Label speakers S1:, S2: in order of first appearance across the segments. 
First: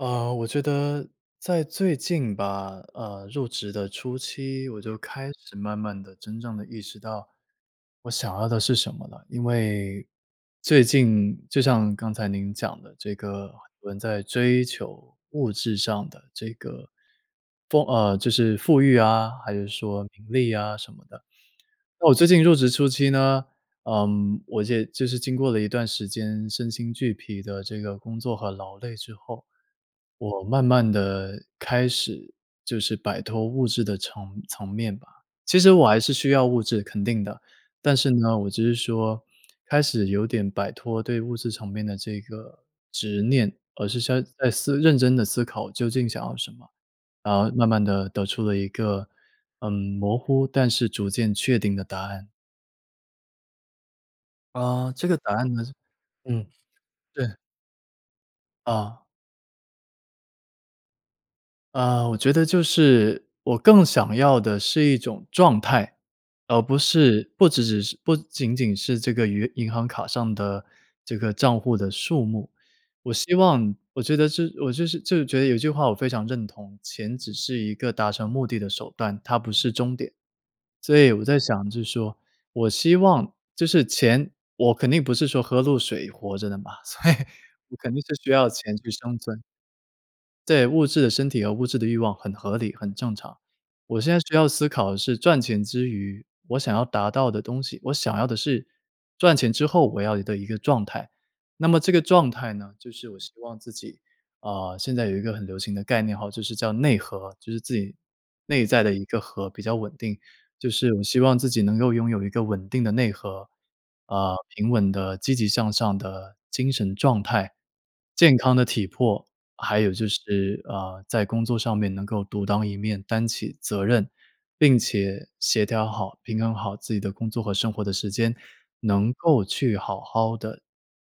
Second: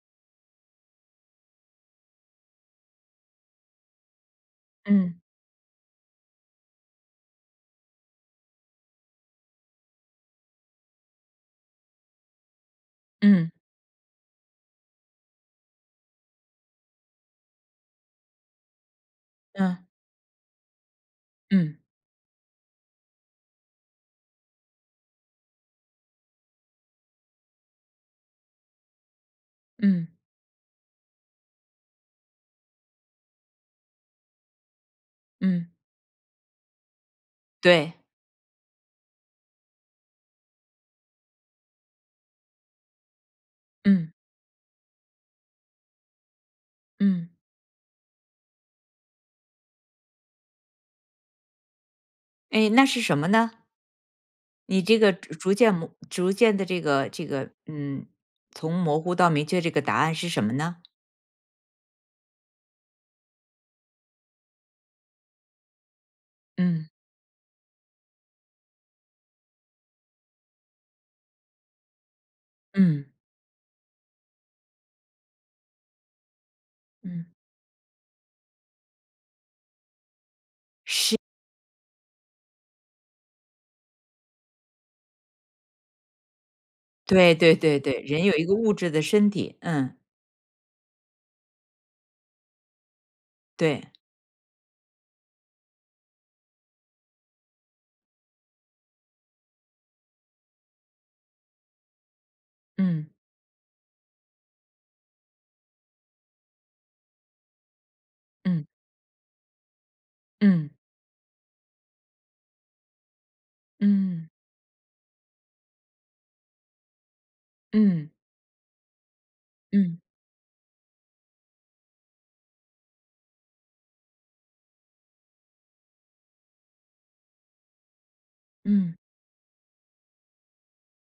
S1: 呃，我觉得在最近吧，呃，入职的初期，我就
S2: 嗯。
S1: 开始慢慢地真正地意识到，我想要的是什么了。因为最近就像刚才您讲的这
S2: 嗯。
S1: 个人在追求物质上的这个风呃，就是富裕啊，还是
S2: 嗯。
S1: 说名利啊什么的。
S2: 嗯。
S1: 那我最近入职初期呢，呃，我也就是经过了一段时间身心俱疲的这个工作和劳累之后，
S2: 嗯。
S1: 我慢慢地开始就是摆脱物质的层层面吧。其
S2: 嗯。
S1: 实我还是需要物质，肯定的，但
S2: 对。
S1: 是呢，我只是说开始有点摆脱对物质层面的这个执念，而是
S2: 嗯。
S1: 先在思认真地思考究竟想要什么，
S2: 嗯。
S1: 然后慢慢地得出了一个，嗯，模糊，但是逐渐确定的答案。
S2: 诶，那是什么呢？你
S1: 啊，
S2: 这
S1: 这
S2: 个
S1: 个答
S2: 逐
S1: 案
S2: 逐
S1: 呢
S2: 渐模逐
S1: 嗯，
S2: 渐的这个这
S1: 对。
S2: 个，嗯，从
S1: 啊。
S2: 模糊到明确这个答案是什么呢？
S1: 啊，我觉得就是我更想要的是一种状态，而不
S2: 嗯。
S1: 是不只只是不仅仅是这个余银行卡上的这个帐户的数目。
S2: 嗯。
S1: 我希望我觉得这我我就是就是觉得有一句话我非常认同，钱
S2: 嗯。
S1: 只是一个达成目的的手段，它不是终点。所以
S2: 是。
S1: 我在想就是说，我希望就是钱我肯定不是说喝露水活着的嘛，所以
S2: 对对
S1: 我
S2: 对
S1: 肯
S2: 对，
S1: 定是
S2: 人
S1: 需
S2: 有一
S1: 要
S2: 个物
S1: 钱去
S2: 质的
S1: 生
S2: 身
S1: 存。
S2: 体，嗯。
S1: 对，物质的身体和物质的欲望很合理很正常，
S2: 对。
S1: 我现在需要思考的是赚钱之余，我想要达到的东西，我想要的是赚钱之后我要的一个状态。那么这个状态呢就
S2: 嗯。
S1: 是我希望自己，啊，现在有一个很流行的概念哈，就是叫内核，就是自己内
S2: 嗯。
S1: 在的一个核比较稳定，就
S2: 嗯。
S1: 是我希望自己能够拥有一个稳定的内核，
S2: 嗯。
S1: 呃，平稳的积极向上的精神状态，
S2: 嗯。
S1: 健康的体魄，还有
S2: 嗯。
S1: 就是，呃，在工作上面能够独当一面，担起责任，并且协调好、平衡好自己的工作和生活的时间，
S2: 嗯。
S1: 能够去好好地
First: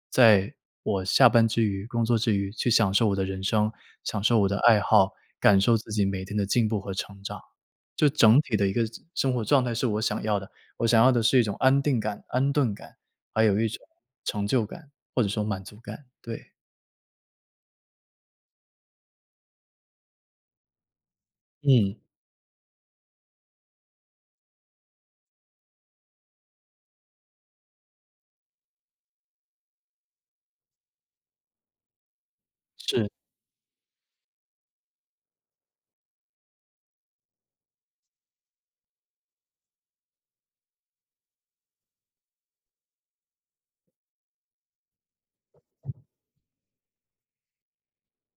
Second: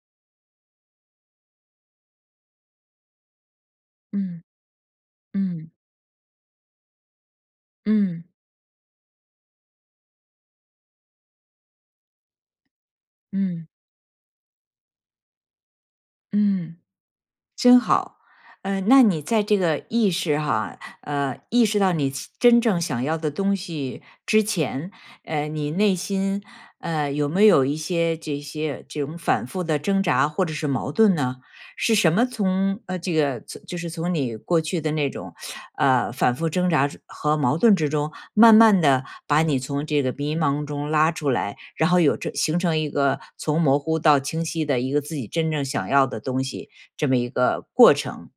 S1: 在我下班之余、工作之余去享受我的人生，享受
S2: 嗯，
S1: 我的爱好，感
S2: 嗯。
S1: 受自己每天的进步和成长。就
S2: 嗯。
S1: 整体的一个生活状态是我想要的，我想要的是一种安定感、安顿感，还有一
S2: 嗯。
S1: 种成就感，或者说满足感，对。
S2: 嗯，真好。呃，那你在这个意识哈，呃，意识到
S1: 嗯。
S2: 你真正想要的东西之前，呃，你内心，呃，有没有一些这些这种反复的挣扎或者是矛盾呢？是什么从，呃，
S1: 是。
S2: 这个就是从你过去的那种，呃，反复挣扎和矛盾之中，慢慢地把你从这个迷茫中拉出来，然后有这形成一个从模糊到清晰的一个自己真正想要的东西，这么一个过程。